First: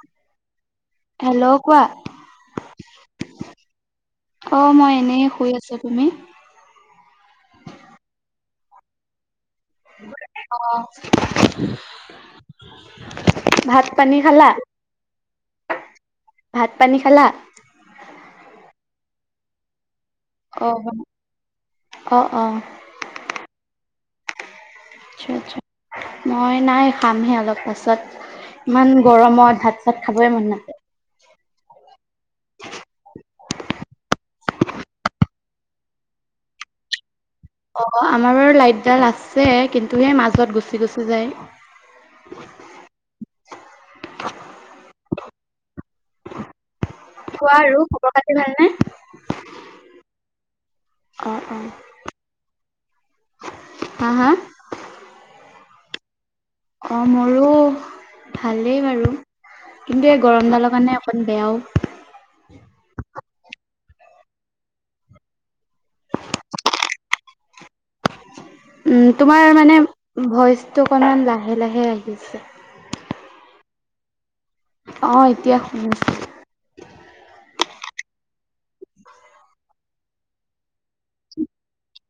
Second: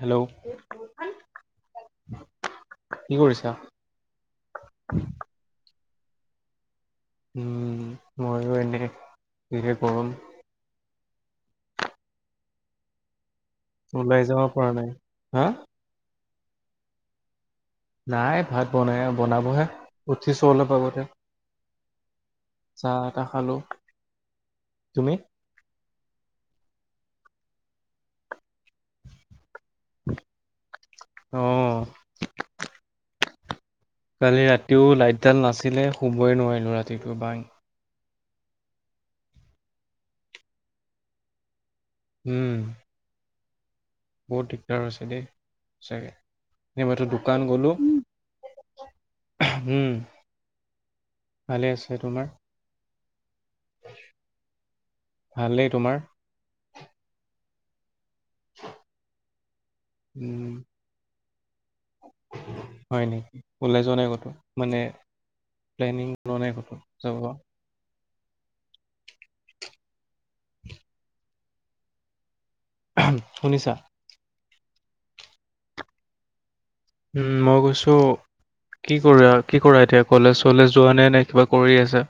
Hello hello কোৱা? কি কৰিছা? অ, মই এনে শুই আছো। তুমি? উম, মইও এনেই। অ', ভাত পানী ওলাই যাব খালা, পৰা নাই। হা ভাত পানী খালা? নাই ভাত বনাই বনাবহে। উঠিছোঁ অ অলপ আগতে। অ অ চাহ একাপ খালো। তুমি? আতচ্ছা, আতচ্ছা, মই নাই খামহে অলপ পাছত ইমান গৰমত ভাত চাত খাবয়ে মন নাযায়। অ', কালি ৰাতিও লাইটডাল নাছিলে, শুবই নোৱাৰিলো। ৰাতিটো বাই অ, আমাৰ বাৰ লাইটডাল আছে, কিন্তু সেই মাজত গুচি গুচি যায়। উম। বহুত দিগদাৰ হৈছে দেই। সঁচাকে, সেই মইতো দোকান কোৱা গ'লো। আৰু খবৰ খাতি ভালনে? উম, অ অ ভালে আছে, তোমাৰ? হা, হা? ভালেই তোমাৰ? অ, মোৰো ভালেই বাৰু, কিন্তু এই উম, গৰমডালৰ কাৰণে বেয়াও। হয় নেকি? উলাই যোৱা নাই ক'তো? মানে প্লেনিং কৰা নাই ক'তো যাব? উম, তোমাৰ মানে ভইচটো অকনমান লাহে লাহে আহিছে। শুনিছা? অহ, এতিয়া শুনছো। উম, মই গৈছো কি কৰিবা, কি কৰা এতিয়া কলেজ চলেজ যোৱা নাই নে কিবা কৰি আছা?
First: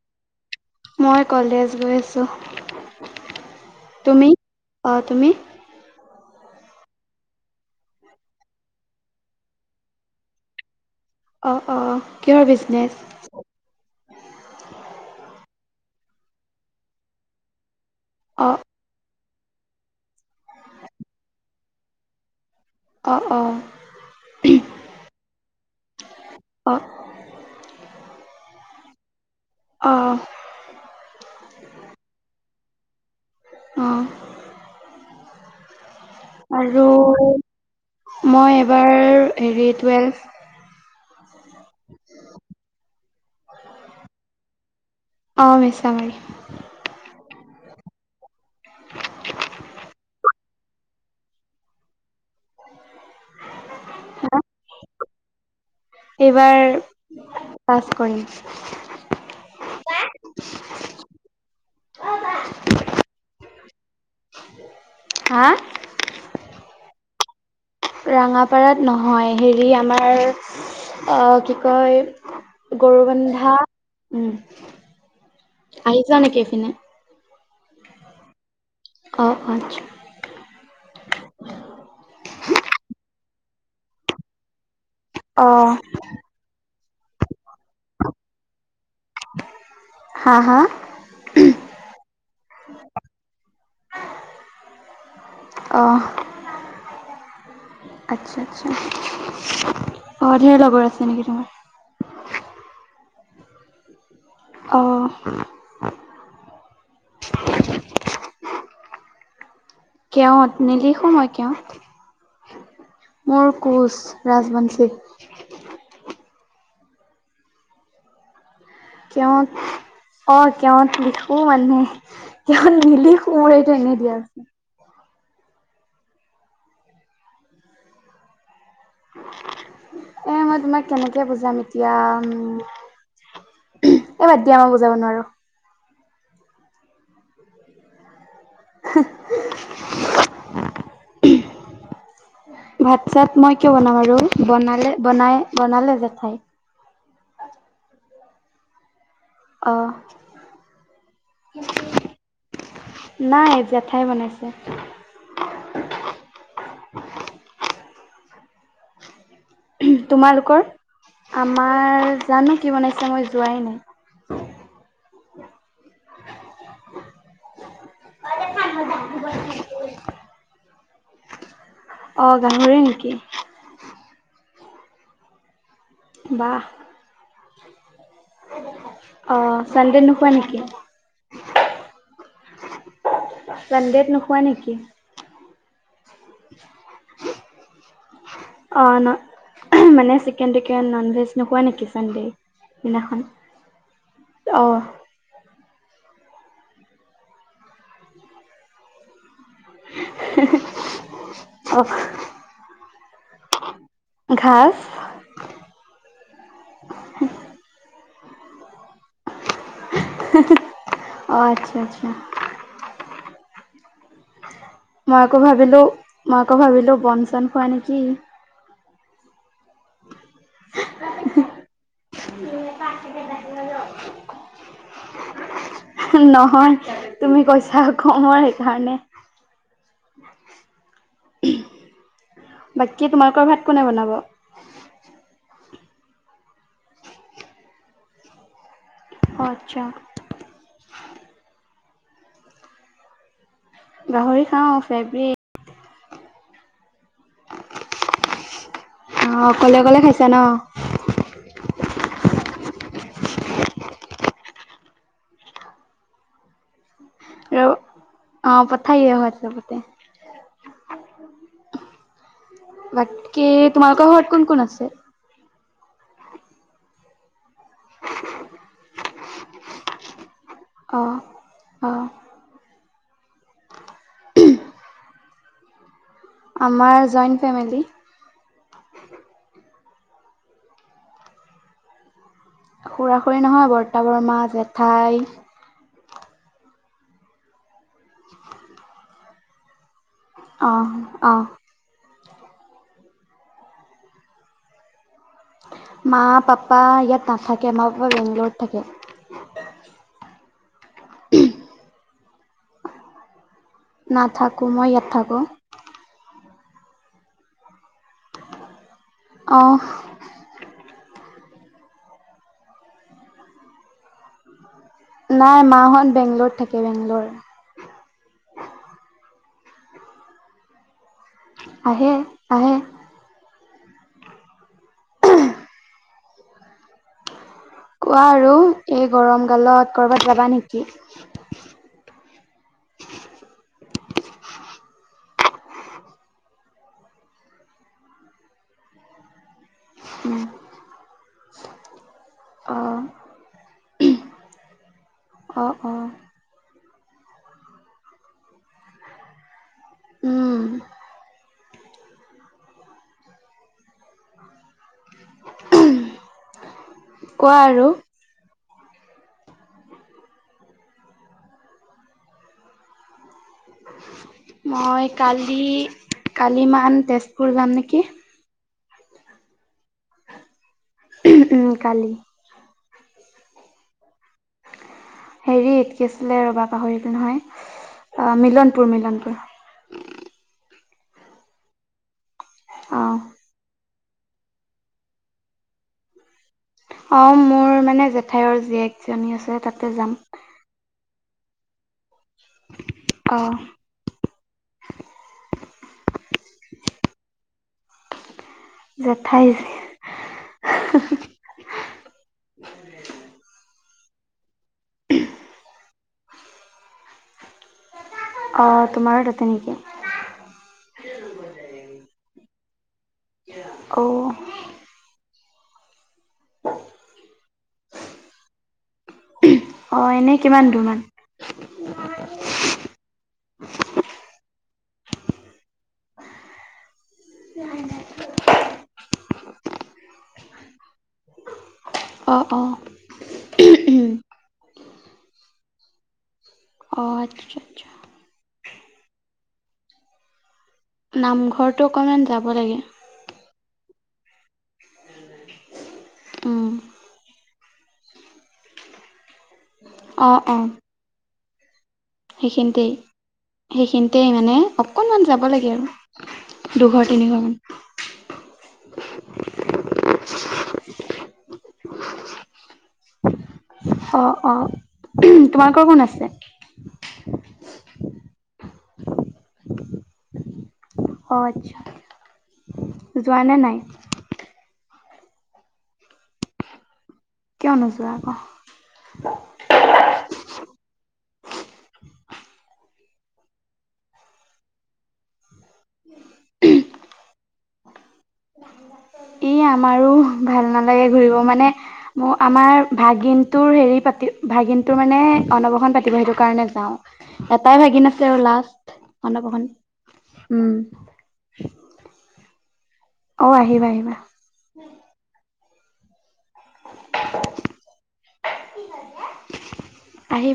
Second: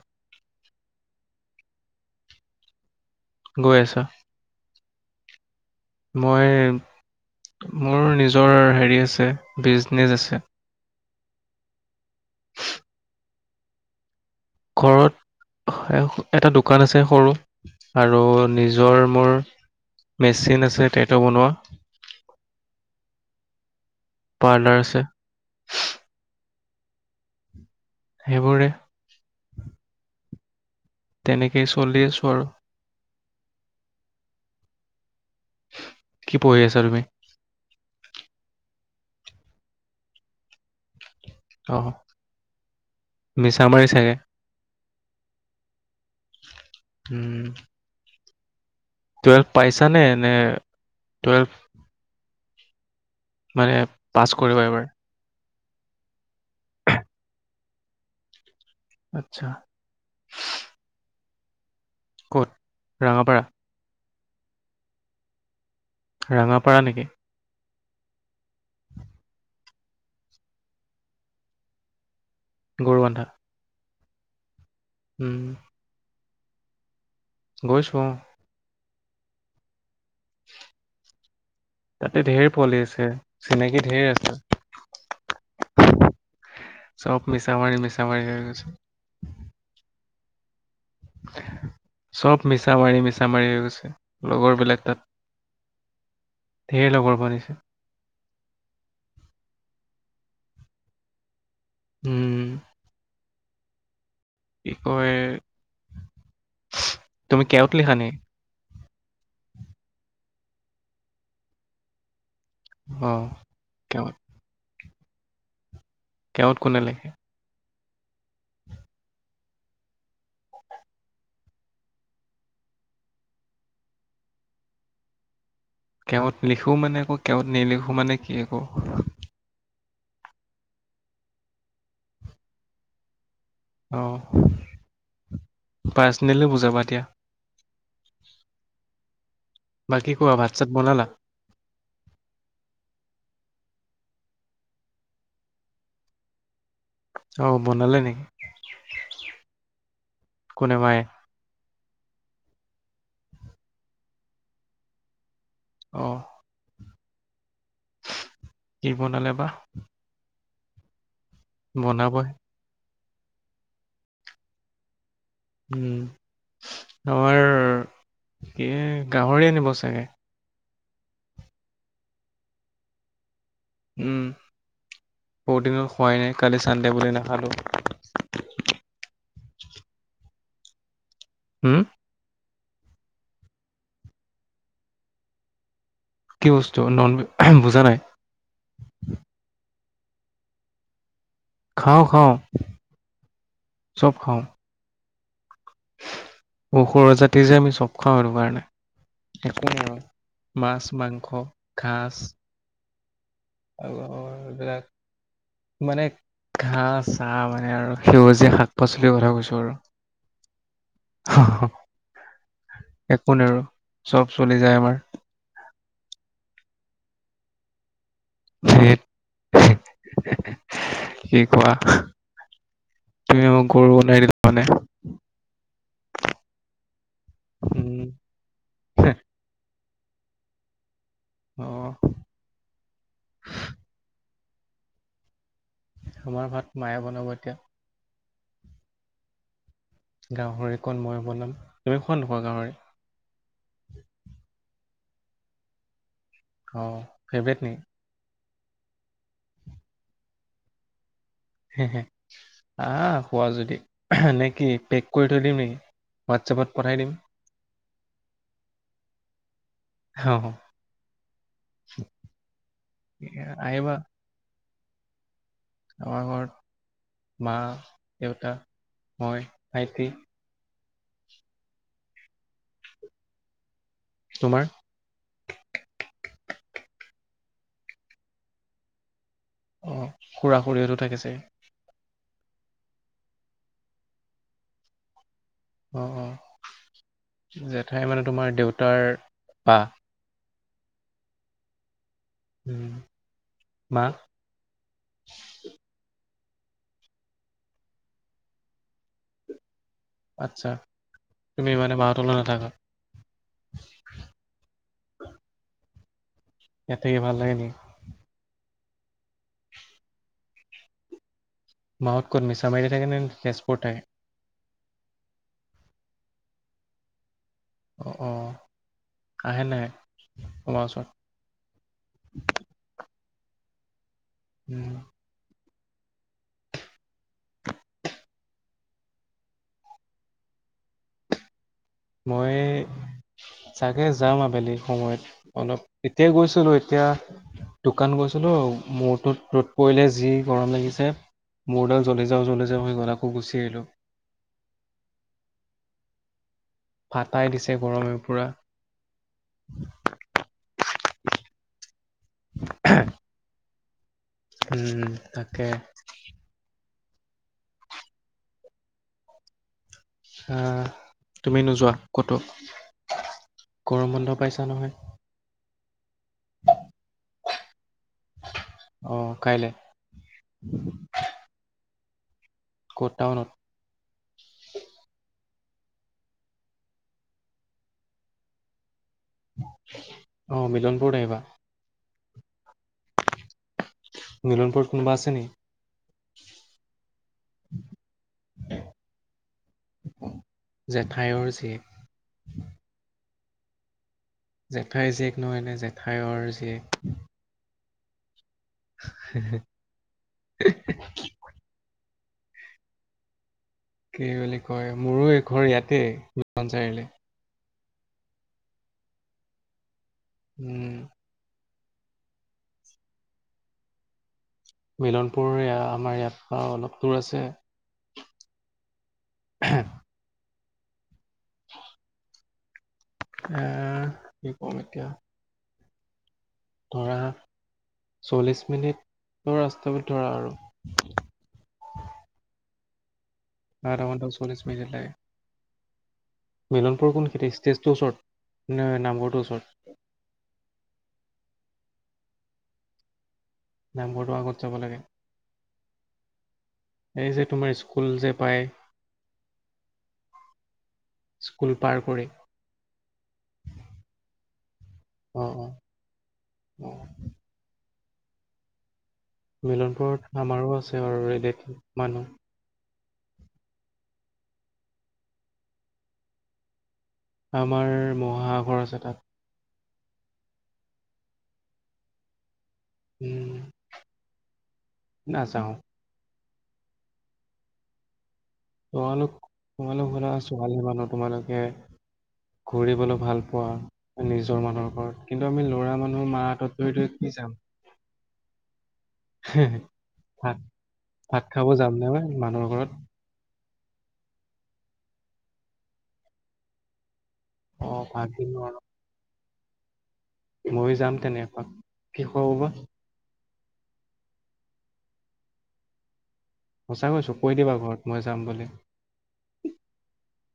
মই কলেজ গৈ আছোঁ। গৈ আছা? অ, তুমি? মই মোৰ নিজৰ হেৰি আছে, বিজনেছ আছে। অ, অ, কিহৰ বিজনেছ? ঘৰত এটা দোকান আছে সৰু। আৰু অঁ নিজৰ মোৰ মেচিন আছে টেটু বনোৱা। অ, অ। পাৰ্লাৰ আছে। অ। সেইবোৰে। অ',। তেনেকেই চলি আছো আৰু। অহ। কি পঢ়ি আছা আৰু তুমি মই এবাৰ হেৰি টুৱেলভ অহ মিছা মাৰি চাগে? মিছামাৰি। টুৱেলভ হ [inaudible] মানে পাছ হা কৰিব এইবাৰ? এইবাৰ পাছ কৰিম। আচ্ছা। ক'ত ৰাঙাপাৰা? হা? ৰাঙাপাৰা নেকি? ৰঙাপাৰাত নহয় হেৰি আমাৰ কি কয় গৰুবন্ধা উম,। হম। জান [unintelligible] নেকি এফিনে। গৈছো অ, অ, অ, তাতে ধঢেৰ পলি আছে চিনাকি ধঢেৰ আছে। আহ। চব মিছাৱাৰি মিছাৱাৰ হৈ গৈছে। হা হা? চ'ব মিছা মাৰি মিছা মাৰি হৈ গৈছে লগৰবিলাক তাত। অঁ ধঢৰ লগৰ পনি [unintelligible] আচ্ছা আচছা অ, ধেৰ লগৰ আছে নেকি তোমাৰ? উম। কি অ', কয় তুমি কেওত লিখা নেকী? কেওট নিলিখো মই কেওট। অ মোৰ কোঁচ কেওত ৰাজবংশী। কেওট কোনে লিখে? কৱ [unintelligible] অ, কেওট লিখো মানে কেৱত নিলি সোমৰে এইটো এনে দিয়া আছে। কেত লিখো মানে আকৌ কেৱত নিলিখো মানে কি আকৌ। এ মই তোমাক কেনেকে বুজাম এতিয়া উ অ এইবাদ দিয়া আমাক বুজাব নোৱাৰো পাৰ্চনেলি বুজাবা দিয়া বাকী কোৱা ভাত চাত বনালা ভাত চাত মই কিয় বনাম আৰু বনালে বনাই বনালে জেঠাই অ বনালে নেকি আহ কোনে মায়ে নাই জেঠাই বনাইছে আহ কি বনালে বা তোমালোকৰ আমাৰ বনাবই জানো কি মানে মই যোৱাই নাই উম আমাৰ এ গাহৰি আনিব চাগে অ গাহৰি নেকি উম বু [unintelligible] দনৰ খোৱাই নাই কালি বাহ, চানডে বুলি নাখালো অ চানডে নোখোৱা নেকি হম চানডেত নোখোৱা নেকি কি বস্তু ননজ [unintelligible] বুজা নাই অ' ন মানে চিকেন টিকেন ননভেজ এ নকোৱা নেকি খাওঁ চানডেই খাওঁ দিনাখন অ সুৰ জাতি যে আমি চব খাওঁ সটো কাৰণে একে সম মাছ মাংস অ' ঘচ আ ঘাজ এইবিলাক মানে ঘাঁ চাহ মানে আৰু সেউজীয়া শাক পাচলিৰ কথা কৈছো অ' আচ্ছা আচ্ছা একো ন আৰু চব চলি যায় আমাৰ মাকো ভাবিলো মাকো ভাবিলো বন চন খোৱা নেকি কি কোৱা তুমি মোক গৰু নাই দিল মানে নহয় তুমি কৈছা উম কম আৰু সেইকাৰণে আহ বাকী তোমালোকৰ ভাত কোনে বনাব আমাৰ ভাত মায়ে বনাব এতিয়া আচ্ছা গাহৰি কণ মই বনাম তুমি শোৱা নখোৱা গাহৰি ফেব্ৰ অ ফেভৰেট নাই অঁ অকলে অকলে খাইছা ন হ খোৱা যদি নে কি পেক কৰি থৈ দিম নেকি হোৱাটছএপত পঠাই দিম আৰু অ পথাইেহ চ হ বাকী কে আহিবা তোমালোক হট কোন কোন আছে আমাৰ ঘৰত মা দেউতা মই ভাইটি আহঁ অ তোমাৰ আমাৰ জইণ্ট ফেমিলি অ খুৰা খৰিয়তো থাকেছে খুৰা খুৰী নহয় বৰ্ত বৰমা জেঠাই অ, অ, জেঠাইৰ মানে তোমাৰ দেউতাৰ বা? আহ, আহ। উম মা মা পাপা ইয়াত নাথাকে মা পাপা বেংগলত থাকে। আচ্ছা তুমি ইমানে মা হঁতৰ লগত নাথাকা? নাথাকো মই ইয়াত থাকো। ইয়াতে ভাল লাগে নেকি? আহ। মাহত ক'ত মিছামাৰি থাকে নে তেজপুৰ থাকে? নাই মাহত বেংগলত থাকে বেংগলৰ। অ অ আহে নাই তোমাৰ ওচৰত? আহে, আহে। উম। কোৱা আৰু এই গৰম কালত কৰবাত যাবা নেকি? মই চাগে যাম আবেলি সময়ত অলপ এতিয় গৈছিলো এতিয়া দোকান গৈছিলো মূৰটোত কৰিলে যি গৰম লাগিছে মূডাল জ্বলি যাওঁ জ্বলি যাওঁ হৈ অ' গ'লাকো গুচি আহিলোঁ। অঁ, অঁ,। ফাটাই দিছে গৰমে পুৰা। উম। [unintelligible] উম, তাকে। কোৱা আৰু? আহ তুমি নোযোৱা ক'তো? গৰম বন্ধ পাইছা নহয় মই কালি কালিমান তেজপুৰ যাম নেকি। অ, কাইলৈ? উম, কালি। ক'ত টাউনত? হেৰি এ কি আছিলে ৰবা পাহৰিল নহয় অ, মিলনপুৰ মিলনপুৰ। আহ মিলনপুৰ আহিবা। অ। মিলনপুৰত কোনোবা আছে নি? অ, মোৰ মানে জেঠাইৰ জীয়েকজনী আছে তাতে যাম। জেঠাইৰ জীয়েক। আহ। জেঠাইৰ জীয়েক নহয় এনে জেঠাইৰ জীয়েক। জেঠাই [unintelligible] [unintelligible] কি বুলি কয় মোৰো এই ঘৰ ইয়াতে চাৰিআলি। অঁ, তোমাৰো তাতে নেকি? উম। অ,। মিলনপুৰ আমাৰ ইয়াত পৰা অলপ দূৰ আছে। অ, এনে কিমান দোৰমান? [unintelligible] আহ কি ক'ম এতিয়া। ধৰা চল্লিছ মিনিট। তৰ ৰাস্তবিধ ধৰা আৰু। অঁ, অঁ,। অ ৰ দ চোৱলিছ মিট লাগে মিলনপুৰ অ', কোনখেতি আচ্ছা আচ্ছা। ষ্টেজটোৰ ওচৰত ন নাম্বৰটোৰ ওচৰত নামঘৰটো অকণমান যাব লাগে নাম্বৰটো আগত যাব লাগে উম, এই যে তোমাৰ স্কুল যে পায় অঁ অঁ স্কুল পাৰ কৰি সেইখিনিতে সেইখিনিতে মানে অকনমান যাব অ অ লাগে আৰু অ দুঘৰ তিনি ঘৰ মান মিলনপুৰত আমাৰো আছে আৰু মানুহ অ অ তোমালোকৰ কোন আছে স অ আচ্ছা যোৱা উম নে নাই নাযাওঁ ক নছো আকৌ তোমালোক তোমালোক শুনাছোৱালে মানুহ তোমালোকে ঘুৰিবলৈ ভাল পোৱা নিজৰ মানুহৰ ওৰত কিন্তু আমি লৰা মানুহৰ মাৰ হাতত ধৰি থ যাম ই আমাৰো ভাত ভাল নালাগে ঘূৰিব ভাত খাব মানে যাম নে ম মানুহৰ আমাৰ ঘৰত ভাগিন তোৰ হেৰি পাতি ভাগিনটোৰ মানে অনবসন পাতিব সেইটো কাৰণে যাওঁ এটাই অ ভাগি ভাত নাছে আৰু লাষ্ট অপসন ময় যাম তেনেকুৱাক কি ক বা অ আহিবা আহিবা। সঁচাক কৈছো কৈ দিবা ঘৰত মই যাম বুলি।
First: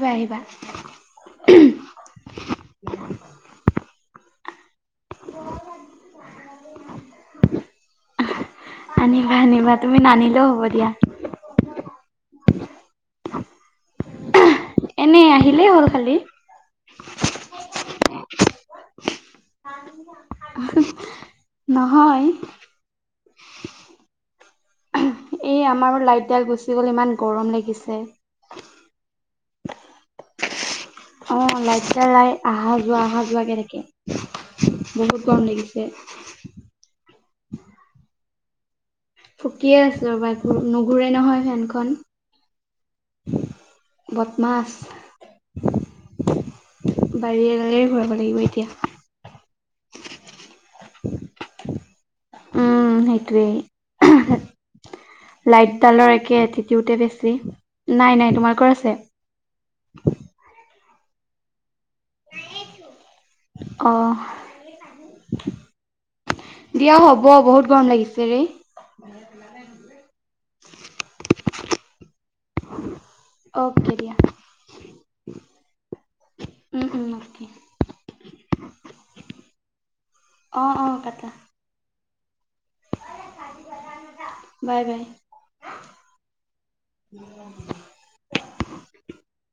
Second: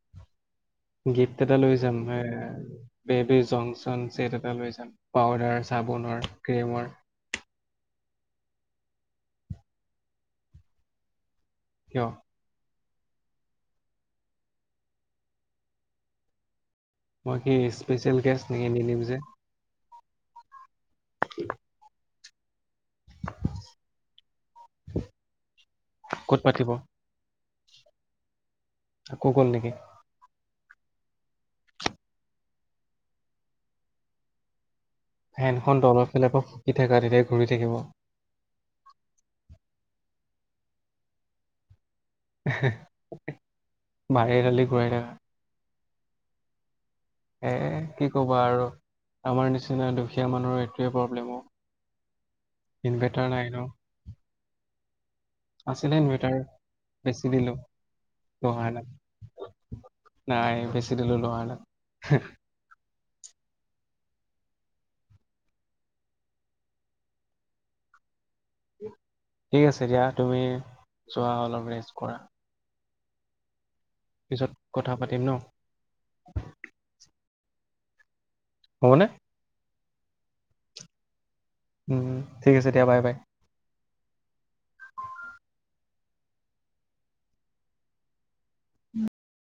আহিব আহিব। গিফ্ট এটা লৈ যাম বেবি জংচন চছেট এটা লৈ যাম। পাউদাৰ, চাবোনৰ আৰু ক্ৰ্ৰীমৰ। আনিবা, আনিবা তুমি নানিলেও হ'ব দিয়া। কিয়। এনে আহিলেই হ'ল খালি। মই কি স্পেচিয়েল গষ্ট নেকি নিিলম যে? নহয় [inaudible] এই আমাৰো ক'ত লাইটডাইল পাতিব গুচি গ'ল ইমান গৰম লাগিছে। আকৌ গ'ল নেকি? অ' লাইটাই লাই অহা যোৱা অহাত লাগি থাকে। বহুত গৰম ফেনখন লাগিছে। তলৰফালৰ পৰা শুকি থকা তেিলে ঘূৰি থাকিব। ফুকিয়ে আছো ৰব নুঘূৰে নহয় ফেনখন। বাৰী দালি ঘূৰাই থাকা। বাহি এ কি ঘূৰাব ক'বা লাগিব আৰু এতিয়া। আমাৰ নিচিনা দুখীয়া মানুহৰ এইটোৱে প্ৰব্লেম অ উম, ইনভাৰ্টাৰ নাই ন। লাইট আছিলে ডালৰ ইনভাৰ্টাৰ একে এটিটিউডে বেছি। নাই নাই তোমাৰ লোহাৰ কৰ আদাত আছে? নাই বেছি দিলো লহোৱা নাই। অ'। দিয়া হ'ব বহুত গৰম লাগিছে। ৰে। ঠিক আছে দিয়া তুমি যোৱা অলপ ৰেষ্ট কৰা। অ'। পিছত কথা পাতিম ন। উম, [inaudible] হবনে? অ' অ' কটা। উম, ঠিক আছে দিয়া, বাই বাই। Bye bye. [inaudible]